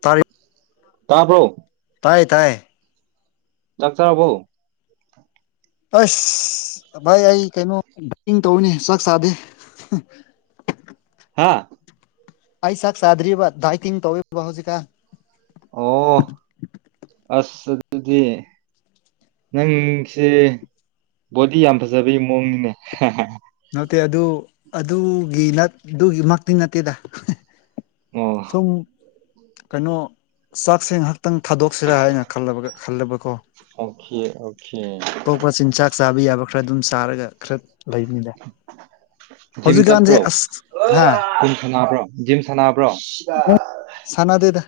ꯇꯥꯔꯤ ꯇꯥꯕ꯭ꯔꯣ ꯇꯥꯏ ꯇꯥꯏ ꯆꯥꯛ ꯆꯥꯔꯕꫭ ꯑꯁ ꯚꯥꯏ ꯑꯩ ꯀꯩꯅꯣ ꯗꯥꯏꯇꯤꯡ ꯇꯧꯋꯤꯅꯦ ꯆꯥꯛ ꯆꯥꯗꯦ ꯍꯥꯥ ꯑꯩ ꯆꯥꯛ ꯆꯥꯗ꯭ꯔꯤꯕꯥ ꯗꯥꯏꯇꯤꯡ ꯇꯧꯋꯦꯕ ꯍꯧꯖꯤꯛꯀꯥꯟ ꯑꯣ ꯑꯁ ꯑꯗꯨꯗꯤ ꯅꯪꯁꯤ ꯕꯣꯗꯤ ꯌꯥꯝ ꯐꯖꯕꯒꯤ ꯃꯑꯣꯡꯅꯤꯅꯦ ꯅꯠꯇꯦ ꯑꯗꯨ ꯑꯗꯨꯒꯤ ꯅꯠ ꯑꯗꯨꯒꯤ ꯃꯛꯇꯤ ꯅꯠꯇꯦꯗ ꯁꯨꯝ ꯑꯣ ꯀꯩꯅꯣ ꯆꯥꯛꯁꯦ ꯉꯍꯥꯛ ꯈꯤꯇꯪ ꯊꯥꯗꯣꯛꯁꯤꯔꯥ ꯍꯥꯏꯅ ꯈꯜꯂꯥ ꯈꯜꯂꯕꯀꯣ ꯑꯣꯀꯦ ꯑꯣꯀꯦ ꯄꫭꯠꯁꯤꯡ ꯆꯥꯛ ꯆꯥꯕ ꯌꯥꯕ ꯈꯔ ꯑꯗꯨꯝ ꯆꯥꯔꯒ ꯈꯔ ꯂꯩꯕꯅꯤꯗ ꯖꯤꯝ ꯍꯧꯖꯤꯛꯀꯥꯟꯁꯦ ꯆꯠꯄ꯭ꯔꯣ ꯑꯁ ꯍꯥ ꯖꯤꯝ ꯁꯥꯟꯅꯕ꯭ꯔꯣ ꯖꯤꯝ ꯁꯥꯟꯅꯕ꯭ꯔꯣ ꯁꯥꯟꯅꯗꯦꯗ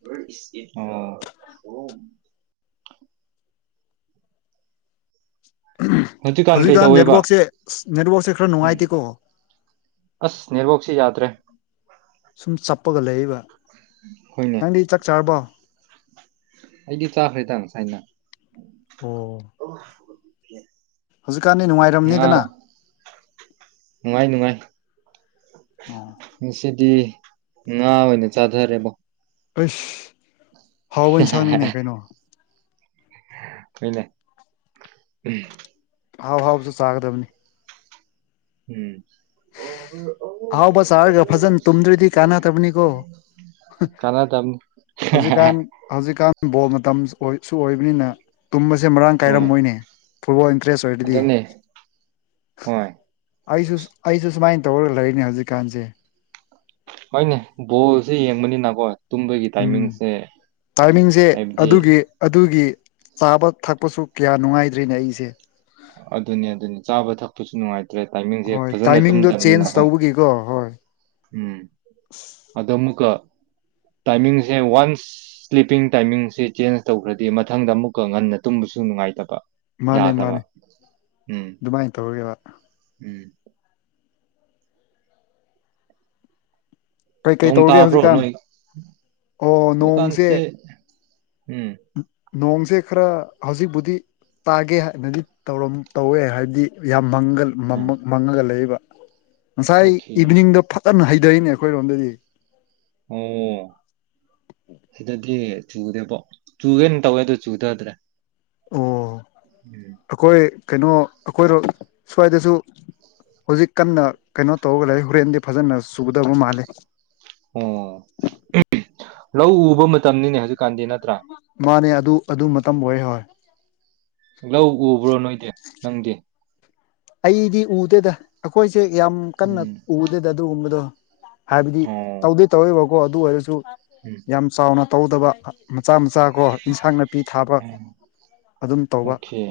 ꯍꯣꯔꯦꯟ ꯏꯁꯇꯦꯁ [unintelligible] ꯍꯧꯖꯤꯛꯀꯥꯟ ꯅꯦꯠꯋꯥꯛꯁꯦ ꯑꯁ ꯅꯦꯠꯋꯥꯛꯁꯦ ꯈꯔ ꯎꯝ ꯅꯨꯡꯉꯥꯏꯇꯦꯀꯣ ꯑꯁ ꯅꯦꯠꯋꯥꯛꯁꯦ ꯌꯥꯗ꯭ꯔꯦ ꯁꯨꯝ ꯆꯞꯄꯒ ꯂꯩꯌꯦꯕ ꯍꫭꯏꯅꯦ ꯅꯪꯗꯤ ꯆꯥꯛ ꯆꯥꯔꯕꯣ ꯑꯩꯗꯤ ꯆꯥꯈ꯭ꯔꯦꯗ ꯉꯁꯥꯏꯅ ꯑꯣ ꯍꯧꯖꯤꯛꯀꯥꯟꯗꯤ ꯉꯥ ꯅꯨꯡꯉꯥꯏꯔꯝꯅꯤꯗꯅ ꯅꯨꯡꯉꯥꯏ ꯅꯨꯡꯉꯥꯏ ꯑꯥ ꯉꯁꯤꯗꯤ ꯉꯥ ꯑꯣꯏꯅ ꯆꯥꯊꯔꯦꯕꯣ ꯑꯁ ꯍꯥꯎꯕ ꯏꯟꯁꯥꯡꯅꯤꯅꯦ ꯀꯩꯅꯣ꯫ ꯍꫭꯏꯅꯦ ꯎꯝ ꯑꯍꯥꯎ ꯑꯍꯥꯎꯁꯨ ꯆꯥꯒꯗꯕꯅꯤ꯫ ꯎꯝ꯫ [inaudible] ꯑꯍꯥꯎꯕ ꯆꯥꯔꯒ ꯐꯖꯅ ꯇꯨꯝꯗ꯭ꯔꯗꯤ ꯀꯥꯟꯅꯗꯕꯅꯤꯀꯣ ꯀꯥꯟꯅꯗꯥꯝꯅꯤ ꯍꯧꯖꯤꯛꯀꯥꯟ ꯍꯧꯖꯤꯛꯀꯥꯟ ꯕꯣꯜ ꯃꯇꯝ ꯁꯨ ꯑꯣꯏ ꯁꯨ ꯑꯣꯏꯕꯅꯤꯅ ꯇꯨꯝꯕꯁꯦ ꯃꯔꯥꯡ ꯍꯣꯏ ꯀꯥꯏꯔꯝꯃꯣꯏꯅꯦ ꯐꯨꯠꯕꯣꯜ ꯏꯟꯇꯔꯦꯁ ꯑꯣꯏꯔꯗꯤ ꯑꯗꯨꯅꯦ ꯍꯣꯏ ꯑꯩꯁꯨ ꯑꯩꯁꯨ ꯁꯨꯃꯥꯏꯅ ꯇꯧꯔꯒ ꯂꯩꯅꯤ ꯍꯧꯖꯤꯛꯀꯥꯟꯁꯦ꯫ ꯍꯣꯏꯅꯦ ꯕꯣꯜꯁꯦ ꯌꯦꯡꯕꯅꯤꯅꯈꯣꯏ ꯎꯝ ꯇꯥꯏꯃꯤꯡꯁꯦ ꯍꯥꯏꯕꯗꯤ ꯑꯗꯨꯒꯤ ꯑꯗꯨꯒꯤ ꯆꯥꯕ ꯊꯛꯄꯁꯨ ꯀꯌꯥ ꯅꯨꯡꯉꯥꯏꯗ꯭ꯔꯤꯅꯦ ꯑꯩꯁꯦ꯫ ꯑꯗꯨꯅꯤ ꯑꯗꯨꯅꯤ ꯆꯥꯕ ꯊꯛꯄꯁꯨ ꯅꯨꯡꯉꯥꯏ ꯇꯥꯔꯦ ꯇꯥꯏꯝꯃꯤꯡꯁꯦ ꯍꯣꯏ ꯐꯖꯅꯥ ꯇꯥꯏꯃꯤꯡꯗꯣ ꯆꯦꯟꯖ ꯇꯨꯝꯗꯕꯅꯤꯅꯀꯣ꯫ ꯇꯧꯕꯒꯤꯀꯣ ꯍꯣꯏ ꯎꯝ ꯑꯗꯨꯝꯀꫭ ꯇꯥꯏꯝꯃꯤꯡꯁꯦ ꯋꯥꯟꯁ ꯁ꯭ꯂꯤꯞꯄꯤꯡ ꯇꯥꯏꯃꯤꯡꯁꯦ ꯆꯦꯟꯖ ꯇꯧꯈ꯭ꯔꯗꯤ ꯃꯊꯪꯗ ꯑꯃꯨꯛꯀ ꯉꯟꯅ ꯇꯨꯝꯕꯁꯨ ꯅꯨꯡꯉꯥꯏꯇꯕ ꯃꯥꯅꯦ ꯌꯥꯗꯕ ꯃꯥꯅꯦ ꯎꯝ꯫ ꯑꯗꯨꯃꯥꯏ ꯇꯧꯔꯦꯕ ꯎꯝ꯫ ꯀꯩꯀꯩ ꯅꫭꯡ ꯇꯧꯔꯒꯦ ꯇꯥꯕ꯭ꯔꯣ ꯍꯧꯖꯤꯛꯀꯥꯟ ꯅꯣꯏ ꯑꯣ ꯍꯧꯖꯤꯛꯀꯥꯟꯁꯦ ꯅꯣꯡꯁꯦ ꯎꯝ ꯅꯣꯡꯁꯦ ꯈꯔ ꯍꯧꯖꯤꯛꯕꯨꯗꯤ ꯇꯥꯒꯦ ꯍꯥꯏꯅꯗꯤ ꯇꯧꯔꯝ ꯇꯧꯋꯦ ꯍꯥꯏꯕꯗꯤ ꯌꯥꯝ ꯃꯪꯒꯜ ꯎꯝ ꯃꯝꯃꯥ ꯃꯪꯃꯒꯥ ꯂꯩꯕ ꯉꯁꯥꯏ ꯑꯣꯀꯦ ꯏꯚꯅꯤꯡꯗꫭ ꯐꯠ ꯐꯖꯅꯥ ꯍꯩꯊꯩꯅꯦ ꯑꯩꯈꯣꯏꯔꯣꯝꯗꯗꯤ ꯑꯣ ꯁꯤꯗꯗꯤ ꯆꯨꯗꯦꯕꯣ ꯆꯨꯒꯦꯅ ꯇꯧꯋꯦ ꯑꯗꯨ ꯆꯨꯊꯗ꯭ꯔꯦ ꯑꯣ ꯎꯝ‌꯫ ꯑꯩꯈꯣꯏ ꯀꯩꯅꯣ ꯑꯩꯈꯣꯏꯔꯣ ꯁ꯭ꯋꯥꯏꯗꯁꯨ ꯍꯧꯖꯤꯛ ꯀꯟꯅ ꯀꯩꯅꯣ ꯇꯧꯔꯒ ꯂꯩ ꯍꯣꯔꯦꯟꯗꯤ ꯐꯖꯅꯥ ꯆꯨꯒꯗꯕ ꯃꯥꯜꯂꯦ ꯫ ꯑꯣ ꯎꯝ ꯂꯧ ꯎꯕ ꯃꯇꯝꯅꯤꯅꯦ ꯍꯧꯖꯤꯛꯀꯥꯟꯗꯤ ꯅꯠꯇ꯭ꯔꯥ ꯃꯥꯅꯦ ꯑꯗꯨ ꯑꯗꯨ ꯃꯇꯝ ꯑꯣꯏ ꯍꯣꯏ ꯂꯧ ꯎꯕ꯭ꯔꯣ ꯅꯣꯏꯗꯤ ꯅꯪꯗꯤ꯫ ꯑꯩꯗꯤ ꯎꯗꯦꯗ ꯑꯩꯈꯣꯏꯁꯦ ꯌꯥꯝ ꯀꯟꯅ ꯎꯝ ꯎꯗꯦꯗ ꯑꯗꯨꯒꯨꯝꯕꯗꯣ ꯍꯥꯏꯕꯗꯤ ꯑꯣ ꯇꯧꯗꯤ ꯇꯧꯑꯦꯕꯀꯣ ꯑꯗꯨ ꯑꯣꯏꯔꯁꯨ ꯎꯝ꯫ ꯌꯥꯝ ꯆꯥꯎꯅ ꯇꯧꯗꯕ ꯃꯆꯥ ꯃꯆꯥ ꯀꯣ ꯏꯟꯁꯥꯡ ꯅꯥꯄꯤ ꯊꯥꯕ ꯎꯝ ꯑꯗꯨꯝ ꯇꯧꯕ꯫ ꯑꯣꯀꯦ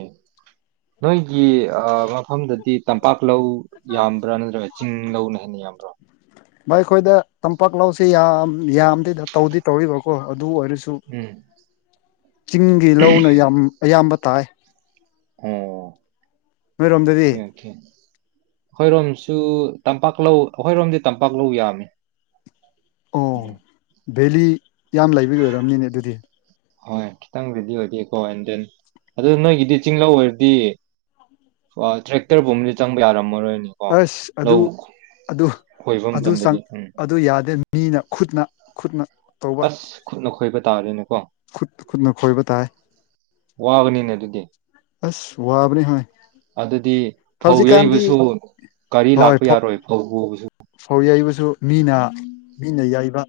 ꯅꯣꯏꯒꯤ ꯑꯥ ꯃꯐꯝꯗꯗꯤ ꯇꯝꯄꯥꯛ ꯂꯧ ꯌꯥꯝꯕ꯭ꯔꯥ ꯅꯠꯇ꯭ꯔꯒ ꯆꯤꯡ ꯂꯧꯅ ꯍꯦꯟꯅ ꯌꯥꯝꯕ꯭ꯔꫭ꯫ ꯕꯥꯏ ꯑꯩꯈꯣꯏꯗ ꯇꯝꯄꯥꯛ ꯂꯧꯁꯤ ꯌꯥꯝ ꯌꯥꯝꯗꯦꯗ ꯇꯧꯗꯤ ꯇꯧꯔꯤꯕ꯭ꯔꯣꯀꯣ ꯑꯗꯨ ꯑꯣꯏꯔꯁꯨ ꯁꯨ ꯎꯝ ꯆꯤꯡꯒꯤ ꯂꯧꯅ ꯌꯥꯝ ꯑꯌꯥꯝꯕ ꯇꯥꯏ꯫ ꯑꯣ ꯅꯣꯏꯔꯣꯝꯗꯗꯤ ꯈꯦ ꯈꯦ ꯑꯩꯈꯣꯏꯔꯣꯝꯁꯨ ꯇꯝꯄꯥꯛꯂꯧ ꯑꯩꯈꯣꯏꯔꯣꯝꯗꯤ ꯇꯝꯄꯥꯛꯂꯧ ꯌꯥꯝꯃꯤ ꯑꯣ ꯎꯝ ꯚꯦꯂꯤ ꯌꯥꯝ ꯂꯩꯕꯒꯤ ꯑꯣꯏꯔꯝꯅꯤꯅꯦ ꯑꯗꯨꯗꯤ ꯍꯣꯏ ꯈꯤꯇꯪ ꯔꯦꯗꯤ ꯑꯣꯏꯗꯦꯀꯣ ꯑꯦꯟ ꯗꯦꯟ ꯑꯗꯣ ꯅꯣꯏꯒꯤꯗꯤ ꯆꯤꯡꯂꯧ ꯑꯣꯏꯔꯗꯤ ꯑꯣ ꯇ꯭ꯔꯦꯛꯇꯔꯒꯨꯝꯕꯗꯤ ꯆꯪꯕ ꯌꯥꯔꯝꯃꯔꯣꯏꯅꯦ ꯑꯁ ꯑꯗꯨ ꯑꯗꯨ ꯈꯣꯏꯕ ꯑꯗꯨ ꯆꯪ ꯃꯇꯝꯗꯗꯤ ꯎꯝ ꯑꯗꯨ ꯌꯥꯗꯦ ꯃꯤꯅ ꯈꯨꯠꯅ ꯈꯨꯠꯅ ꯇꯧꯕ ꯑꯁ ꯈꯨꯠꯅ ꯈꯣꯏꯕ ꯇꯥꯔꯦꯅꯦꯀꯣ ꯈꯨꯠ ꯈꯨꯠꯅ ꯈꯣꯏꯕ ꯇꯥꯏ ꯋꯥꯕꯅꯤꯅꯦ ꯑꯗꯨꯗꯤ ꯑꯁ ꯋꯥꯕꯅꯤ ꯍꯣꯏ ꯑꯗꯨꯗꯤ ꯐꯧ ꯍꯧꯖꯤꯛꯀꯥꯟꯗꯤ ꯌꯩꯕꯁꯨ ꯒꯥꯔꯤ ꯂꯥꯛꯄ ꯌꯥꯔꯣꯏ ꯐꯧ ꯄꯨꯕꯁꯨ ꯐꯧ ꯌꯩꯕꯁꯨ ꯃꯤꯅ ꯃꯤꯅ ꯌꯥꯩꯕ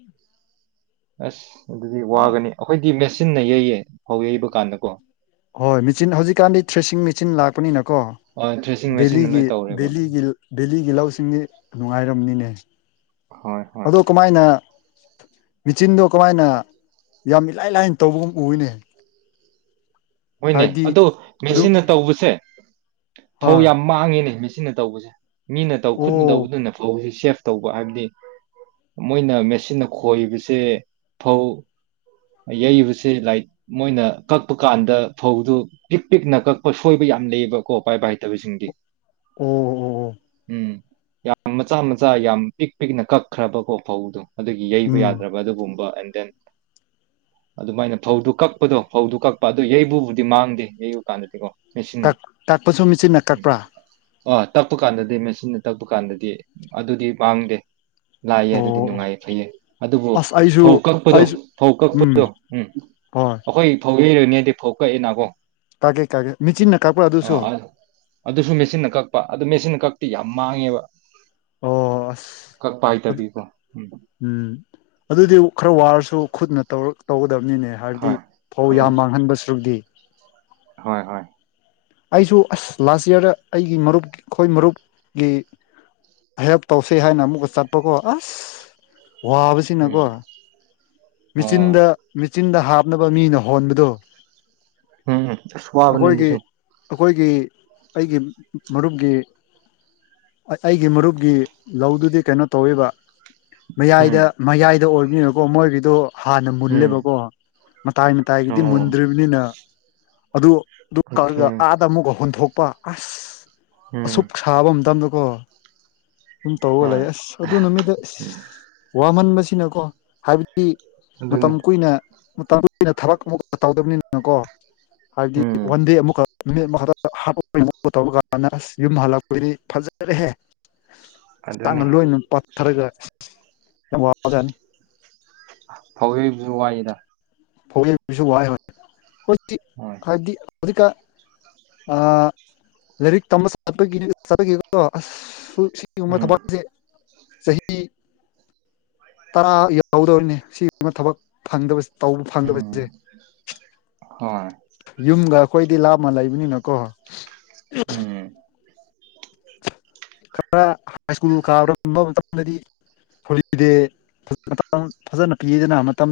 ꯑꯁ ꯑꯗꯨꯗꯤ ꯋꯥꯒꯅꯤ ꯑꯩꯈꯣꯏꯗꯤ ꯃꯦꯆꯤꯟꯅ ꯌꯩꯌꯦ ꯐꯧ ꯌꯩꯕ ꯀꯥꯟꯗ ꯀꯣ ꯍꯣꯏ ꯃꯦꯆꯤꯟ ꯍꯧꯖꯤꯛꯀꯥꯟꯗꯤ ꯊ꯭ꯔꯦꯁꯤꯡ ꯃꯦꯆꯤꯟ ꯂꯥꯛꯄꯅꯤꯅꯀꯣ ꯑ ꯊ꯭ꯔꯦꯁꯤꯡ ꯃꯦꯆꯤꯟꯅ ꯕꯦꯂꯤꯒꯤ ꯂꯣꯏ ꯇꯧꯔꯦꯕ ꯕꯦꯂꯤꯒꯤ ꯕꯦꯂꯤꯒꯤ ꯂꯧꯁꯤꯡꯗꯤ ꯅꯨꯡꯉꯥꯏꯔꯝꯅꯤꯅꯦ ꯍꯣꯏ ꯍꯣꯏ ꯑꯗꯣ ꯀꯃꯥꯏꯅ ꯃꯦꯆꯤꯟꯗꯣ ꯀꯃꯥꯏꯅ ꯌꯥꯝ ꯏꯂꯥꯏ ꯂꯥꯏꯅ ꯇꯧꯕꯒꯨꯝ ꯎꯏꯅꯦ ꯍꯣꯏꯅꯦ ꯍꯥꯏꯕꯗꯤ ꯑꯗꯣ ꯑꯗꯨꯝ ꯃꯦꯆꯤꯟꯅ ꯇꯧꯕꯁꯦ ꯐꯧ ꯍꯣꯏ ꯌꯥꯝ ꯃꯥꯡꯉꯦꯅꯦ ꯁꯤꯅ ꯇꯧꯕꯁꯦ ꯃꯤꯅ ꯇꯧ ꯈꯨꯠꯅ ꯑꯣ ꯇꯧꯕꯗꯨꯅꯦ ꯐꯧꯁꯤ ꯁꯦꯐ ꯇꯧꯕ ꯍꯥꯏꯕꯗꯤ ꯃꯣꯏꯅ ꯃꯦꯆꯤꯟꯅ ꯈꯣꯏꯕꯁꯦ ꯐꯧ ꯌꯩꯕꯁꯦ ꯂꯥꯏꯠ ꯃꯣꯏꯅ ꯀꯛꯄ ꯀꯥꯟꯗ ꯐꯧꯗꯨ ꯄꯤꯛ ꯄꯤꯛꯅ ꯀꯛꯄ ꯁꯣꯏꯕ ꯌꯥꯝ ꯂꯩꯌꯦꯕꯀꯣ ꯄꯥꯏꯕ ꯍꯥꯏꯇꯕꯁꯤꯡꯗꯤ ꯑꯣ ꯑꯣ ꯑꯣ ꯎꯝ ꯌ ꯃꯆꯥ ꯃꯆꯥ ꯌꯥꯝ ꯄꯤꯛ ꯄꯤꯛꯅ ꯀꯛꯈ꯭ꯔꯕꯀꯣ ꯐꯧꯗꯣ ꯑꯗꯨꯒꯤ ꯌꯩꯕ ꯎꯝ ꯌꯥꯗ꯭ꯔꯕ ꯑꯗꯨꯒꯨꯝꯕ ꯑꯦꯟ ꯗꯦꯟ ꯑꯗꯨꯃꯥꯏꯅ ꯐꯧꯗꯨ ꯀꯛꯄꯗꯣ ꯐꯧꯗꯨ ꯀꯛꯄ ꯑꯗꯨ ꯌꯩꯕꯨ ꯎꯗꯤ ꯃꯥꯡꯗꯦ ꯌꯩꯕ ꯀꯥꯟꯗꯗꯤꯀꯣ ꯃꯦꯆꯤꯟꯅ ꯇꯛ ꯇꯛꯄꯁꯨ ꯃꯦꯆꯤꯟꯅ ꯎꯝ ꯀꯛꯄ꯭ꯔꯥ ꯑ ꯇꯛꯄ ꯀꯥꯟꯗꯗꯤ ꯃꯦꯆꯤꯟꯅ ꯇꯛꯄ ꯀꯥꯟꯗꯗꯤ ꯑꯗꯨꯗꯤ ꯃꯥꯡꯗꯦ ꯂꯥꯏꯌꯦ ꯑꯗꯨꯗꯤ ꯑꯣ ꯅꯨꯡꯉꯥꯏꯌꯦ ꯐꯩꯌꯦ ꯑꯗꯨꯕꯨ ꯑꯁ ꯑꯩꯁꯨ ꯐꯧ ꯀꯛꯄꯗꯣ ꯑꯩꯁꯨ ꯐꯧ ꯎꯝ ꯀꯛꯄꯗꯣ ꯎꯝ ꯍꯣꯏ ꯑꯩꯈꯣꯏ ꯐꯧ ꯌꯩꯔꯅꯦꯗꯤ ꯐꯧ ꯀꯛꯏꯅꯥꯀꯣ ꯀꯥꯛꯏ ꯀꯥꯛꯏ ꯃꯦꯆꯤꯟꯅ ꯀꯥꯛꯄ꯭ꯔ ꯑꯗꯨꯁꯨ ꯑꯗꯨꯁꯨ ꯃꯦꯆꯤꯟꯅ ꯀꯛꯄ ꯑꯗꯨ ꯃꯦꯆꯤꯟꯅ ꯀꯛꯇꯤ ꯌꯥꯝ ꯃꯥꯡꯉꯦꯕ ꯑꯣ ꯑꯁ ꯀꯛꯄ ꯑꯗꯨ ꯍꯩꯇꯕꯤꯀꯣ ꯎꯝ ꯎꯝ ꯑꯗꯨꯗꯤ ꯈꯔ ꯋꯥꯔꯁꯨ ꯈꯨꯠꯅ ꯇꯧꯔ ꯇꯧꯒꯗꯕꯅꯤꯅꯦ ꯍꯥꯏꯕꯗꯤ ꯍꯣꯏ ꯐꯧ ꯈꯅ ꯌꯥꯝ ꯃꯥꯡꯍꯟꯕ ꯁ꯭ꯔꯨꯗꯤ ꯍꯣꯏ ꯍꯣꯏ ꯑꯩꯁꯨ ꯑꯁ ꯂꯥꯁ ꯏꯌꯥꯔꯗ ꯑꯩꯒꯤ ꯃꯔꯨꯞ ꯑꯩꯈꯣꯏ ꯃꯔꯨꯞꯀꯤ ꯍꯦꯜꯞ ꯇꯧꯁꯤ ꯍꯥꯏꯅ ꯑꯃꯨꯛꯀ ꯆꯠꯄꯀꯣ ꯑꯁ ꯋꯥꯕꯁꯤꯅꯀꯣ ꯎꯝ ꯑꯣ ꯎꯝ ꯃꯦꯆꯤꯟꯗ ꯃꯦꯆꯤꯟꯗ ꯍꯥꯞꯅꯕ ꯃꯤꯅ ꯍꯣꯟꯕꯗꯣ ꯎꯝ ꯑꯁ ꯋꯥꯕꯅꯦ ꯑꯩꯈꯣꯏꯒꯤ ꯑꯗꯨꯁꯨ ꯑꯩꯈꯣꯏꯒꯤ ꯑꯩꯒꯤ ꯃꯔꯨꯞꯒꯤ ꯑꯩꯒꯤ ꯃꯔꯨꯞꯀꯤ ꯂꯧꯗꯨꯗꯤ ꯀꯩꯅꯣ ꯇꯧꯋꯦꯕ ꯎꯝ ꯃꯌꯥꯏꯗ ꯃꯌꯥꯏꯗ ꯑꯣꯏꯕꯅꯤꯅꯀꯣ ꯃꯣꯏꯒꯤꯗꯣ ꯍꯥꯟꯅ ꯎꯝ ꯃꯨꯜꯂꯦꯕꯀꯣ ꯃꯇꯥꯏ ꯃꯇꯥꯏꯒꯤꯗꯤ ꯑꯣ ꯃꯨꯟꯗ꯭ꯔꯤꯕꯅꯤꯅ ꯑꯗꯨ ꯑꯗꯨ ꯑꯣꯀꯦ ꯀꯛꯂꯒ ꯑꯃꯨꯛꯀ ꯍꯨꯟꯊꯣꯛꯄ ꯑꯁ ꯎꯝ ꯑꯁꯨꯛ ꯁꯥꯕ ꯃꯇꯝꯗꯀꯣ ꯑꯗꯨꯝ ꯇꯧꯔꯒ ꯍꯣꯏ ꯂꯩꯌꯦ ꯑꯁ ꯑꯗꯨ ꯅꯨꯃꯤꯠꯇꯣ ꯏꯁ ꯋꯥꯃꯟꯕꯁꯤꯅꯀꯣ ꯍꯥꯏꯕꯗꯤ ꯑꯗꯨꯅꯤ ꯃꯇꯝ ꯀꯨꯏꯅ [unintelligible] ꯊꯕꯛ ꯑꯃꯨꯛ ꯇꯧꯗꯕꯅꯤꯅꯀꯣ ꯍꯥꯏꯕꯗꯤ ꯎꯝ ꯋꯥꯟꯗꯦ ꯑꯃꯨꯛꯀ ꯅꯨꯃꯤꯠ ꯑꯃ [unintelligible] ꯌꯨꯝ ꯍꯜꯂꯛꯄꯩꯗꯤ ꯐꯖꯔꯦꯍꯦ ꯑꯗꯨꯅꯤ ꯆꯥꯡꯅ ꯂꯣꯏꯅ ꯄꯥꯊꯔꯒ ꯌꯥꯝ ꯋꯥꯖꯅꯤ꯫ ꯍꯧꯖꯤꯛꯁꯨ ꯋꯥꯏꯗ꯫ ꯍꯧꯖꯤꯛꯄꯨꯁꯨ ꯋꯥꯏ ꯍꯣꯏ [unintelligible] ꯍꯣꯏ ꯍꯥꯏꯕꯗꯤ ꯍꯧꯖꯤꯛꯀꯥꯟ ꯑ ꯂꯥꯏꯔꯤꯛ ꯇꯝꯕ [unintelligible] ꯑꯁ ꯒꯨꯝꯕ ꯎꯝ ꯊꯕꯛꯁꯦ ꯆꯍꯤ ꯇꯔꯥ ꯌꯧꯗꯧꯅꯦ ꯁꯤ ꯑꯃ ꯊꯕꯛ ꯐꯪꯗꯕꯁꯤ ꯇꯧꯕ ꯐꯪꯗꯕꯁꯦ ꯎꯝ ꯍꯣꯏ ꯌꯨꯝꯒ ꯑꯈꯣꯏꯗꯤ ꯂꯥꯞꯅ ꯂꯩꯕꯅꯤꯅꯀꯣ ꯎꯝ ꯈꯔ ꯍꯥꯏ ꯁ꯭ꯀꯨꯜ ꯀꯥꯔꯝꯕ ꯃꯇꯝꯗꯗꯤ [unintelligible] ꯐꯖꯅ ꯄꯤꯗꯅ ꯃꯇꯝ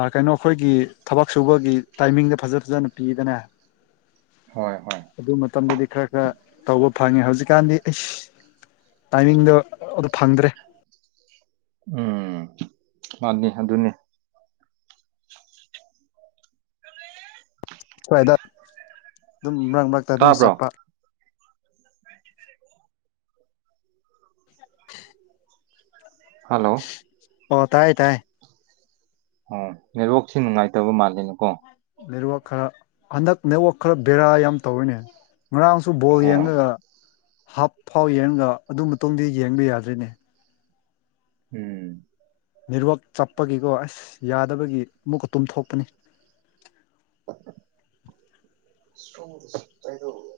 ꯑꯥ ꯀꯩꯅꯣ ꯈꯣꯏꯒꯤ ꯊꯕꯛ ꯁꯨꯕꯒꯤ ꯇꯥꯏꯃꯤꯡꯗ ꯐꯖ ꯐꯖꯅ ꯄꯤꯗꯅ꯫ ꯍꯣꯏ ꯍꯣꯏ ꯑꯗꯨ ꯃꯇꯝꯗꯗꯤ ꯈꯔ ꯈꯔ ꯇꯧꯕ ꯐꯪꯉꯦ ꯍꯧꯖꯤꯛꯀꯥꯟꯗꯤ ꯑꯩꯁ ꯇꯥꯏꯃꯤꯡꯗꯣ ꯑꯗꯨ ꯐꯪꯗ꯭ꯔꯦ꯫ ꯎꯝ ꯃꯥꯅꯤ ꯑꯗꯨꯅꯤ꯫ ꯁ꯭ꯋꯥꯏꯗ ꯑꯗꯨꯝ ꯃꯔꯛ ꯃꯔꯛꯇ ꯑꯗꯨꯝ ꯇꯥꯕ꯭ꯔꯣ ꯆꯠꯄ꯫ ꯍꯜꯂꯣ ꯑꯣ ꯇꯥꯏ ꯇꯥꯏ ꯑꯣ ꯅꯦꯠꯋꯥꯛꯁꯤ ꯅꯨꯡꯉꯥꯏꯇꯕ ꯃꯥꯜꯂꯦꯅꯦꯀꯣ꯫ ꯅꯦꯠꯋꯥꯛ ꯈꯔ ꯍꯟꯗꯛ ꯅꯦꯠꯋꯥꯛ ꯈꯔ ꯕꯦꯔꯥ ꯌꯥꯝ ꯇꯧꯔꯤꯅꯦ꯫ ꯉꯔꯥꯡꯁꯨ ꯕꯣꯜ ꯍꯣꯏ ꯌꯦꯡꯉꯒ ꯍꯥꯞ ꯐꯥꯎ ꯌꯦꯡꯉꯒ ꯑꯗꯨ ꯃꯇꯨꯡꯗꯤ ꯌꯦꯡꯕ ꯌꯥꯗ꯭ꯔꯤꯅꯦ꯫ ꯎꯝ ꯅꯤꯠꯋꯥꯛ ꯆꯠꯄꯒꯤꯀꯣ ꯑꯁ ꯌꯥꯗꯕꯒꯤ ꯑꯃꯨꯛꯀ ꯇꯨꯝꯊꯣꯛꯄꯅꯤ꯫ [unintelligible]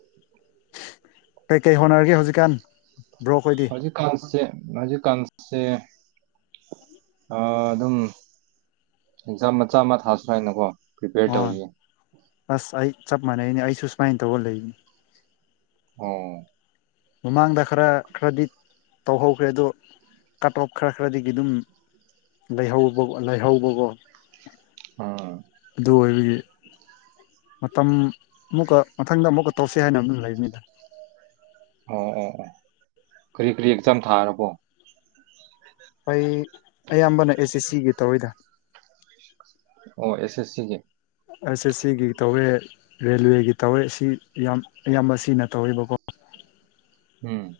ꯀꯩꯀꯩ ꯍꯣꯠꯅꯔꯒꯦ ꯍꯧꯖꯤꯛꯀꯥꯟ ꯕ꯭ꯔꯣ ꯈꯣꯏꯗꯤ? ꯍꯧꯖꯤꯛꯀꯥꯟꯁꯦ ꯍꯧꯖꯤꯛꯀꯥꯟꯁꯦ ꯑꯥ ꯑꯗꯨꯝ ꯑꯦꯛꯖꯥꯝ ꯃꯆꯥ ꯑꯃ ꯊꯥꯁꯤꯔꯥ ꯍꯥꯏꯅꯀꯣ ꯄ꯭ꯔꯤꯄꯦꯌꯔ ꯑꯣ ꯇꯧꯔꯤꯌꯦ꯫ ꯑꯁ ꯑꯩ ꯆꯞ ꯃꯥꯟꯅꯩꯅꯦ ꯑꯩꯁꯨ ꯁꯨꯃꯥꯏꯟ ꯇꯧꯔꯒ ꯂꯩꯕꯅꯤ꯫ ꯑꯣ ꯃꯃꯥꯡꯗ ꯈꯔ ꯈꯔꯗꯤ ꯇꯧꯍꯧꯈ꯭ꯔꯦ ꯑꯗꯣ ꯀꯠ ꯑꯣꯞ ꯈꯔ ꯈꯔꯗꯒꯤ ꯑꯗꯨꯝ ꯂꯩꯍꯧꯕ ꯂꯩꯍꯧꯕꯒꯣ꯫ ꯑꯥ ꯑꯗꯨ ꯑꯣꯏꯕꯒꯤ ꯃꯇꯝ ꯑꯃꯨꯛꯀ ꯃꯊꯪꯗ ꯑꯃꯨꯛꯀ ꯇꯧꯁꯤ ꯍꯥꯏꯅ ꯑꯗꯨꯝ ꯂꯩꯕꯅꯤꯗ꯫ ꯑꯣ ꯑꯣ ꯑꯣ ꯀꯔꯤ ꯀꯔꯤ ꯑꯦꯛꯖꯥꯝ ꯊꯥꯔꯕꯣ? ꯑꯩ ꯑꯌꯥꯝꯕꯅ ꯑꯦꯁ ꯑꯦꯁ ꯁꯤꯒꯤ ꯇꯧꯏꯗ꯫ ꯑꯣ ꯑꯦꯁ ꯑꯦꯁ ꯁꯤ ꯒꯤ꯫ ꯑꯦꯁ ꯑꯦꯁ ꯁꯤꯒꯤ ꯇꯧꯋꯦ ꯔꯦꯜꯋꯦꯒꯤ ꯇꯧꯋꯦ ꯁꯤ ꯌꯥꯝ ꯏꯌꯥꯝꯕꯁꯤꯅ ꯇꯧꯋꯦꯕꯀꯣ ꯎꯝ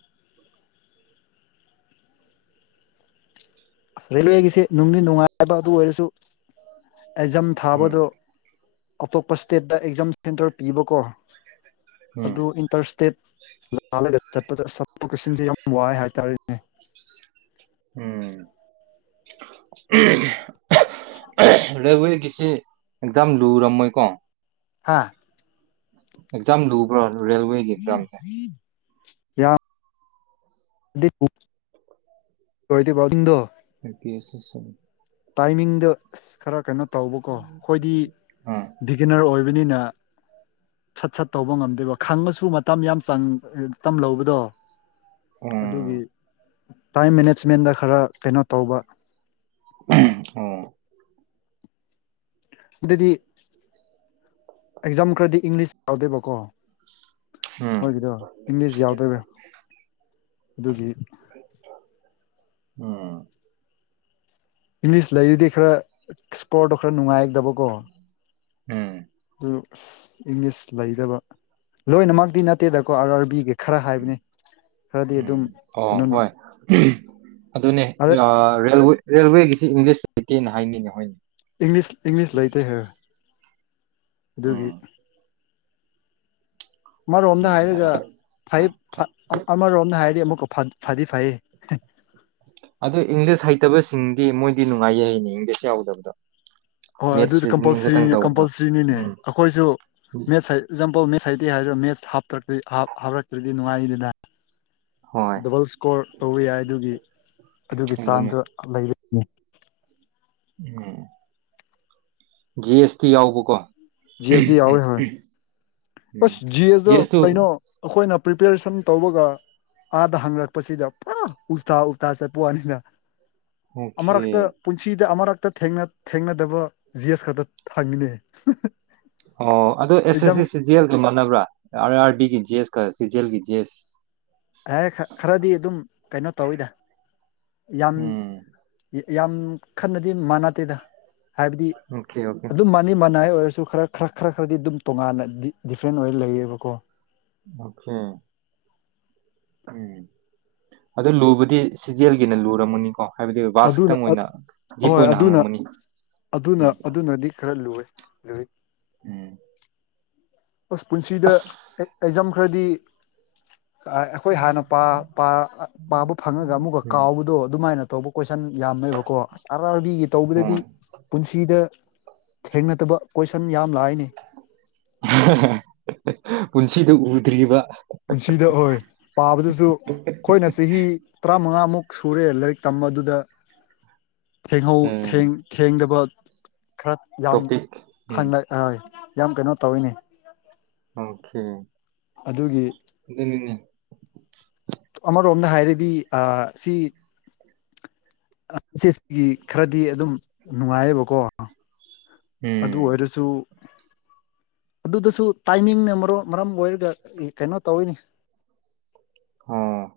ꯑꯁ ꯔꯦꯜꯋꯦꯒꯤꯁꯦ ꯅꯨꯡꯗꯤ ꯅꯨꯡꯉꯥꯏꯕ ꯑꯗꯨ ꯑꯣꯏꯔꯁꯨ ꯑꯦꯖꯝ ꯎꯝ ꯊꯥꯕꯗꯣ ꯑꯇꯣꯞꯄ ꯏꯁꯇꯦꯠꯇ ꯑꯦꯛꯖꯥꯝ ꯁꯦꯟꯇꯔ ꯄꯤꯕꯀꯣ ꯎꯝ ꯑꯗꯨ ꯏꯟ ꯇꯔ ꯏꯁꯇꯦꯠ ꯂꯥꯜꯂꯒ ꯆꯠꯄꯗ ꯑꯁ ꯆꯠꯊꯣꯛ ꯆꯠꯁꯤꯟꯁꯦ ꯌꯥꯝ ꯋꯥꯏ ꯍꯥꯏꯇꯥꯔꯦꯅꯦ ꯎꯝ [inaudible] ꯔꯦꯜꯋꯦꯒꯤꯁꯤ ꯑꯦꯛꯖꯥꯝ ꯂꯨꯔꯝꯃꯣꯏꯀꯣ ꯍꯥꯥ ꯑꯦꯛꯖꯝ ꯂꯨꯕ꯭ꯔꯥ ꯔꯦꯜꯋꯦ [inaudible] ꯗꯤꯞ ꯄꯨ ꯂꯣꯏꯔꯗꯤ ꯄꯥꯎꯗꯤꯡꯗꯣ ꯍꯥꯏꯄꯤꯌꯦ ꯁꯦꯁꯟ ꯇꯥꯏꯃꯤꯡꯗ ꯑꯁ ꯈꯔ ꯀꯩꯅꯣ ꯇꯧꯕꯀꯣ ꯑꯩꯈꯣꯏꯗꯤ ꯕꯤꯒꯤꯅꯔ ꯑꯣꯏꯕꯅꯤꯅ ꯁꯠ ꯁꯠ ꯇꯧꯕ ꯉꯝꯗꯦꯕ ꯈꯪꯉꯁꯨ ꯃꯇꯝ ꯌꯥꯝ ꯆꯪ ꯑꯥ ꯇꯝ ꯂꯧꯕꯗꯣ ꯎꯝ ꯑꯗꯨꯒꯤ ꯎꯝ ꯇꯥꯏꯝ ꯃꯦꯅꯦꯖꯃꯦꯟꯗ ꯈꯔ ꯀꯩꯅꯣ ꯇꯧꯕ ꯑꯣ ꯎꯗꯗꯤ ꯑꯦꯛꯖꯥꯝ ꯈꯔꯗꯤ ꯏꯪꯂꯤꯁ ꯌꯥꯎꯗꯦꯕꯀꯣ ꯎꯝ ꯃꯣꯏꯒꯤꯗꯣ ꯏꯪꯂꯤꯁ ꯌꯥꯎꯗꯣꯏꯕ꯭ꯔꯥ ꯑꯗꯨꯒꯤ ꯑꯥ ꯏꯪꯂꯤꯁ ꯂꯩꯔꯗꯤ ꯈꯔ ꯏꯁꯀꯣꯔꯗꯣ ꯈꯔ ꯅꯨꯡꯉꯥꯏꯗꯕꯀꯣ ꯎꯝ ꯑꯗꯨ ꯑꯁ ꯏꯪꯂꯤꯁ ꯂꯩꯗꯕ ꯂꯣꯏꯅꯃꯛꯇꯤ ꯅꯠꯇꯦꯗꯀꯣ ꯑꯥꯔ ꯑꯥꯔꯕꯤꯒ ꯈꯔ ꯍꯥꯏꯕꯅꯦ ꯎꯝ ꯑꯣ ꯍꯣꯏ ꯑꯗꯨꯅꯦ ꯑꯔꯦ ꯑꯥ ꯔꯦꯜꯋꯦ__ ꯔꯦꯜꯋꯦꯒꯤꯁꯤ ꯏꯪꯂꯤꯁ ꯂꯩꯇꯦꯅ ꯍꯥꯏꯅꯤꯅꯦ ꯍꯣꯏꯅꯦ ꯏꯪꯂꯤꯁ ꯏꯪꯂꯤꯁ ꯂꯩꯇꯦ ꯍꯥꯏꯔ ꯑꯗꯨꯒꯤ ꯎꯝ ꯑꯃꯔꯣꯝꯗ ꯎꯝ ꯍꯥꯏꯔꯒ ꯌꯥꯔꯦ ꯐꯩ ꯍꯣꯏ ꯆꯣ ꯐꯥ ꯑ ꯑꯃꯔꯣꯝꯅ ꯍꯥꯏꯔꯗꯤ ꯑꯃꯨꯛꯀ ꯐꯥꯗ ꯐꯗꯤ ꯐꯩꯌꯦ ꯑꯗꯨ ꯏꯪꯂꯤꯁ ꯍꯩꯇꯕꯁꯤꯡꯗꯤ ꯃꯣꯏꯗꯤ ꯅꯨꯡꯉꯥꯏꯌꯦ ꯍꯥꯏꯅꯦ ꯏꯪꯂꯤꯁ ꯌꯥꯎꯗꯕꯗꯣ ꯍꯣꯏ ꯑꯗꯨꯗꯤ ꯃꯦꯠꯁ ꯔꯤꯖꯅꯤꯡ ꯈꯛꯇꯪ ꯀꯝꯄꯜꯁ꯭ꯔꯤꯅꯤ ꯇꯧꯕꯗꯣ ꯀꯝꯄꯜꯁ꯭ꯔꯤꯅꯤꯅꯦ ꯎꯝ ꯑꯩꯈꯣꯏꯁꯨ ꯃꯦꯖ ꯍꯩ ꯑꯦꯛꯖꯥꯝꯄꯜ ꯃꯦꯠꯁ ꯍꯥꯏꯇꯦ ꯍꯥꯏꯔ ꯃꯦꯁ ꯍꯥꯞꯇ꯭ꯔꯗꯤ ꯍꯥꯞ ꯍꯥꯞꯔꯛꯇ꯭ꯔꯗꯤ ꯅꯨꯡꯉꯥꯏꯅꯤꯅ ꯍꯣꯏ ꯗꯕꯜ ꯏꯁꯀꯣꯔ ꯇꯧꯔ ꯌꯥꯏ ꯑꯗꯨꯒꯤ ꯑꯗꯨꯒꯤ ꯑꯗꯨꯅꯦ ꯆꯥꯡꯗ ꯂꯩꯔꯦꯅꯦ ꯎꯝ ꯖꯤ ꯑꯦꯁ ꯇꯤ ꯌꯥꯎꯕꯀꯣ ꯖꯤ ꯑꯦꯁ ꯇꯤ ꯌꯥꯎꯋꯦ ꯎꯝ ꯍꯣꯏ ꯎꯝ ꯑꯁ ꯖꯤ ꯑꯦꯁꯇꯣ ꯑꯦꯁ ꯇꯨ ꯀꯩꯅꯣ ꯑꯩꯈꯣꯏꯅ ꯄ꯭ꯔꯤꯄꯦꯔꯦꯁꯟ ꯇꯧꯕꯒ ꯑꯥꯗ ꯍꯥꯡꯔꯛꯄꯁꯤꯗ ꯄꯨꯔꯥ ꯎꯜꯇꯥ ꯎꯜꯇꯥ ꯆꯠꯄ ꯋꯥꯅꯤꯗ ꯑꯣꯀꯦ ꯑꯃꯔꯛꯇ ꯄꯨꯟꯁꯤꯗ ꯑꯃꯔꯛꯇ ꯊꯦꯡꯅ ꯊꯦꯡꯅꯗꯕ ꯖꯤꯑꯦꯁ ꯈꯛꯇ ꯍꯪꯉꯤꯅꯦ ꯑꯣ ꯑꯗꯨ ꯑꯦꯁ ꯑꯦꯛꯖꯥꯝ ꯑꯦꯁ ꯁꯤ ꯁꯤꯖꯦꯜꯒ ꯃꯥꯟꯅꯕ꯭ꯔꯥ ꯑꯥꯔ ꯑꯥꯔ ꯕꯤꯒꯤ ꯖꯦꯁꯀ ꯁꯤꯖꯦꯜꯒꯤ ꯖꯤꯑꯦꯁ ꯑꯦ ꯈꯥ ꯈꯔꯗꯤ ꯑꯗꯨꯝ ꯀꯩꯅꯣ ꯇꯧꯋꯤꯗ ꯌꯥꯝ ꯎꯝ ꯌꯦ ꯌꯥꯝ ꯈꯟꯅꯗꯤ ꯃꯥꯟꯅꯗꯦꯗ ꯍꯥꯏꯕꯗꯤ ꯑꯣꯀꯦ ꯑꯣꯀꯦ ꯑꯗꯨꯝ ꯃꯥꯟ ꯅꯤ ꯃꯅꯥꯏ ꯑꯣꯏꯔꯁꯨ ꯈꯔ ꯈꯔ ꯈꯔ ꯈꯔꯗꯤ ꯗꯨꯝ ꯇꯣꯉꯥꯟꯅ ꯗꯤ ꯗꯤꯐ꯭ꯔꯦꯟ ꯑꯣꯏꯔ ꯂꯩꯌꯦꯕꯀꯣ ꯑꯣꯈꯦ ꯑꯪ ꯑꯗꯨ ꯂꯨꯕꯗꯤ ꯁꯤꯖꯦꯜꯒꯤꯅ ꯂꯨꯔꯝꯃꯅꯤꯀꯣ ꯍꯥꯏꯕꯗꯤ ꯚꯥꯁ ꯑꯗꯨꯅ ꯈꯤꯇꯪ ꯑꯠ ꯑꯣꯏꯅ ꯗꯤꯞ ꯍꯣꯏ ꯑꯣꯏꯅ ꯑꯗꯨꯅ ꯍꯪꯉꯝꯃꯅꯤ ꯑꯗꯨꯅ ꯎꯝ ꯑꯗꯨꯅꯗꯤ ꯈꯔ ꯂꯨꯋꯦ ꯔꯨꯍꯤꯠ ꯎꯝ ꯑꯁ ꯄꯨꯟꯁꯤꯗ ꯑꯁ ꯑꯦꯛ ꯑꯦꯛꯖꯥꯝ ꯈꯔꯗꯤ ꯑꯥ ꯑꯩꯈꯣꯏ ꯍꯥꯟꯅ ꯄꯥ ꯄꯥ ꯑꯥ ꯄꯥꯕ ꯐꯪꯉꯒ ꯑꯃꯨꯛꯀ ꯎꯝ ꯀꯥꯎꯕꯗꯣ ꯑꯗꯨꯃꯥꯏꯅ ꯇꯧꯕ ꯀꯣꯏꯁꯟ ꯌꯥꯝꯃꯦꯕꯀꯣ ꯑꯔ ꯑꯥꯔꯕꯤꯒꯤ ꯇꯧꯕꯗꯗꯤ ꯍꯣꯏ ꯄꯨꯟꯁꯤꯗ ꯊꯦꯡꯅꯗꯕ ꯀꯣꯏꯁꯟ ꯌꯥꯝ ꯂꯥꯛꯏ ꯅꯦ ꯄꯨꯟꯁꯤꯗ ꯎꯗ꯭ꯔꯤꯕ ꯄꯨꯟꯁꯤꯗ ꯍꯣꯏ ꯄꯥꯕꯗꯁꯨ ꯑꯩꯈꯣꯏꯅ ꯆꯍꯤ ꯇꯔꯥꯃꯉꯥꯃꯨꯛ ꯁꯨꯔꯦ ꯂꯥꯏꯔꯤꯛ ꯇꯝꯕ ꯑꯗꯨꯗ ꯊꯦꯡꯍꯧ ꯎꯝ ꯊꯦꯡ ꯊꯦꯡꯗꯕ ꯈꯔ ꯌꯥꯝ ꯇꯣꯄꯤꯛ ꯎꯝ ꯈꯟ ꯑꯣꯏ ꯌꯥꯝ ꯀꯩꯅꯣ ꯇꯧꯋꯤꯅꯦ ꯑꯣꯀꯦ ꯑꯗꯨꯒꯤ ꯑꯗꯨꯅꯤꯅꯦ ꯑꯃꯔꯣꯝꯗ ꯍꯥꯏꯔꯗꯤ ꯁꯤ ꯑꯁꯤ ꯑꯁꯤꯒꯤ ꯈꯔꯗꯤ ꯑꯗꯨꯝ ꯅꯨꯡꯉꯥꯏꯌꯦꯕꯀꯣ ꯑꯗꯨ ꯎꯝ ꯑꯣꯏꯔꯁꯨ ꯑꯗꯨꯗꯁꯨ ꯇꯥꯏꯃꯤꯡꯅ ꯃꯔ ꯃꯔꯝ ꯑꯣꯏꯔꯒ ꯀꯩꯅꯣ ꯇꯧꯋꯤꯅꯤ ꯑꯣ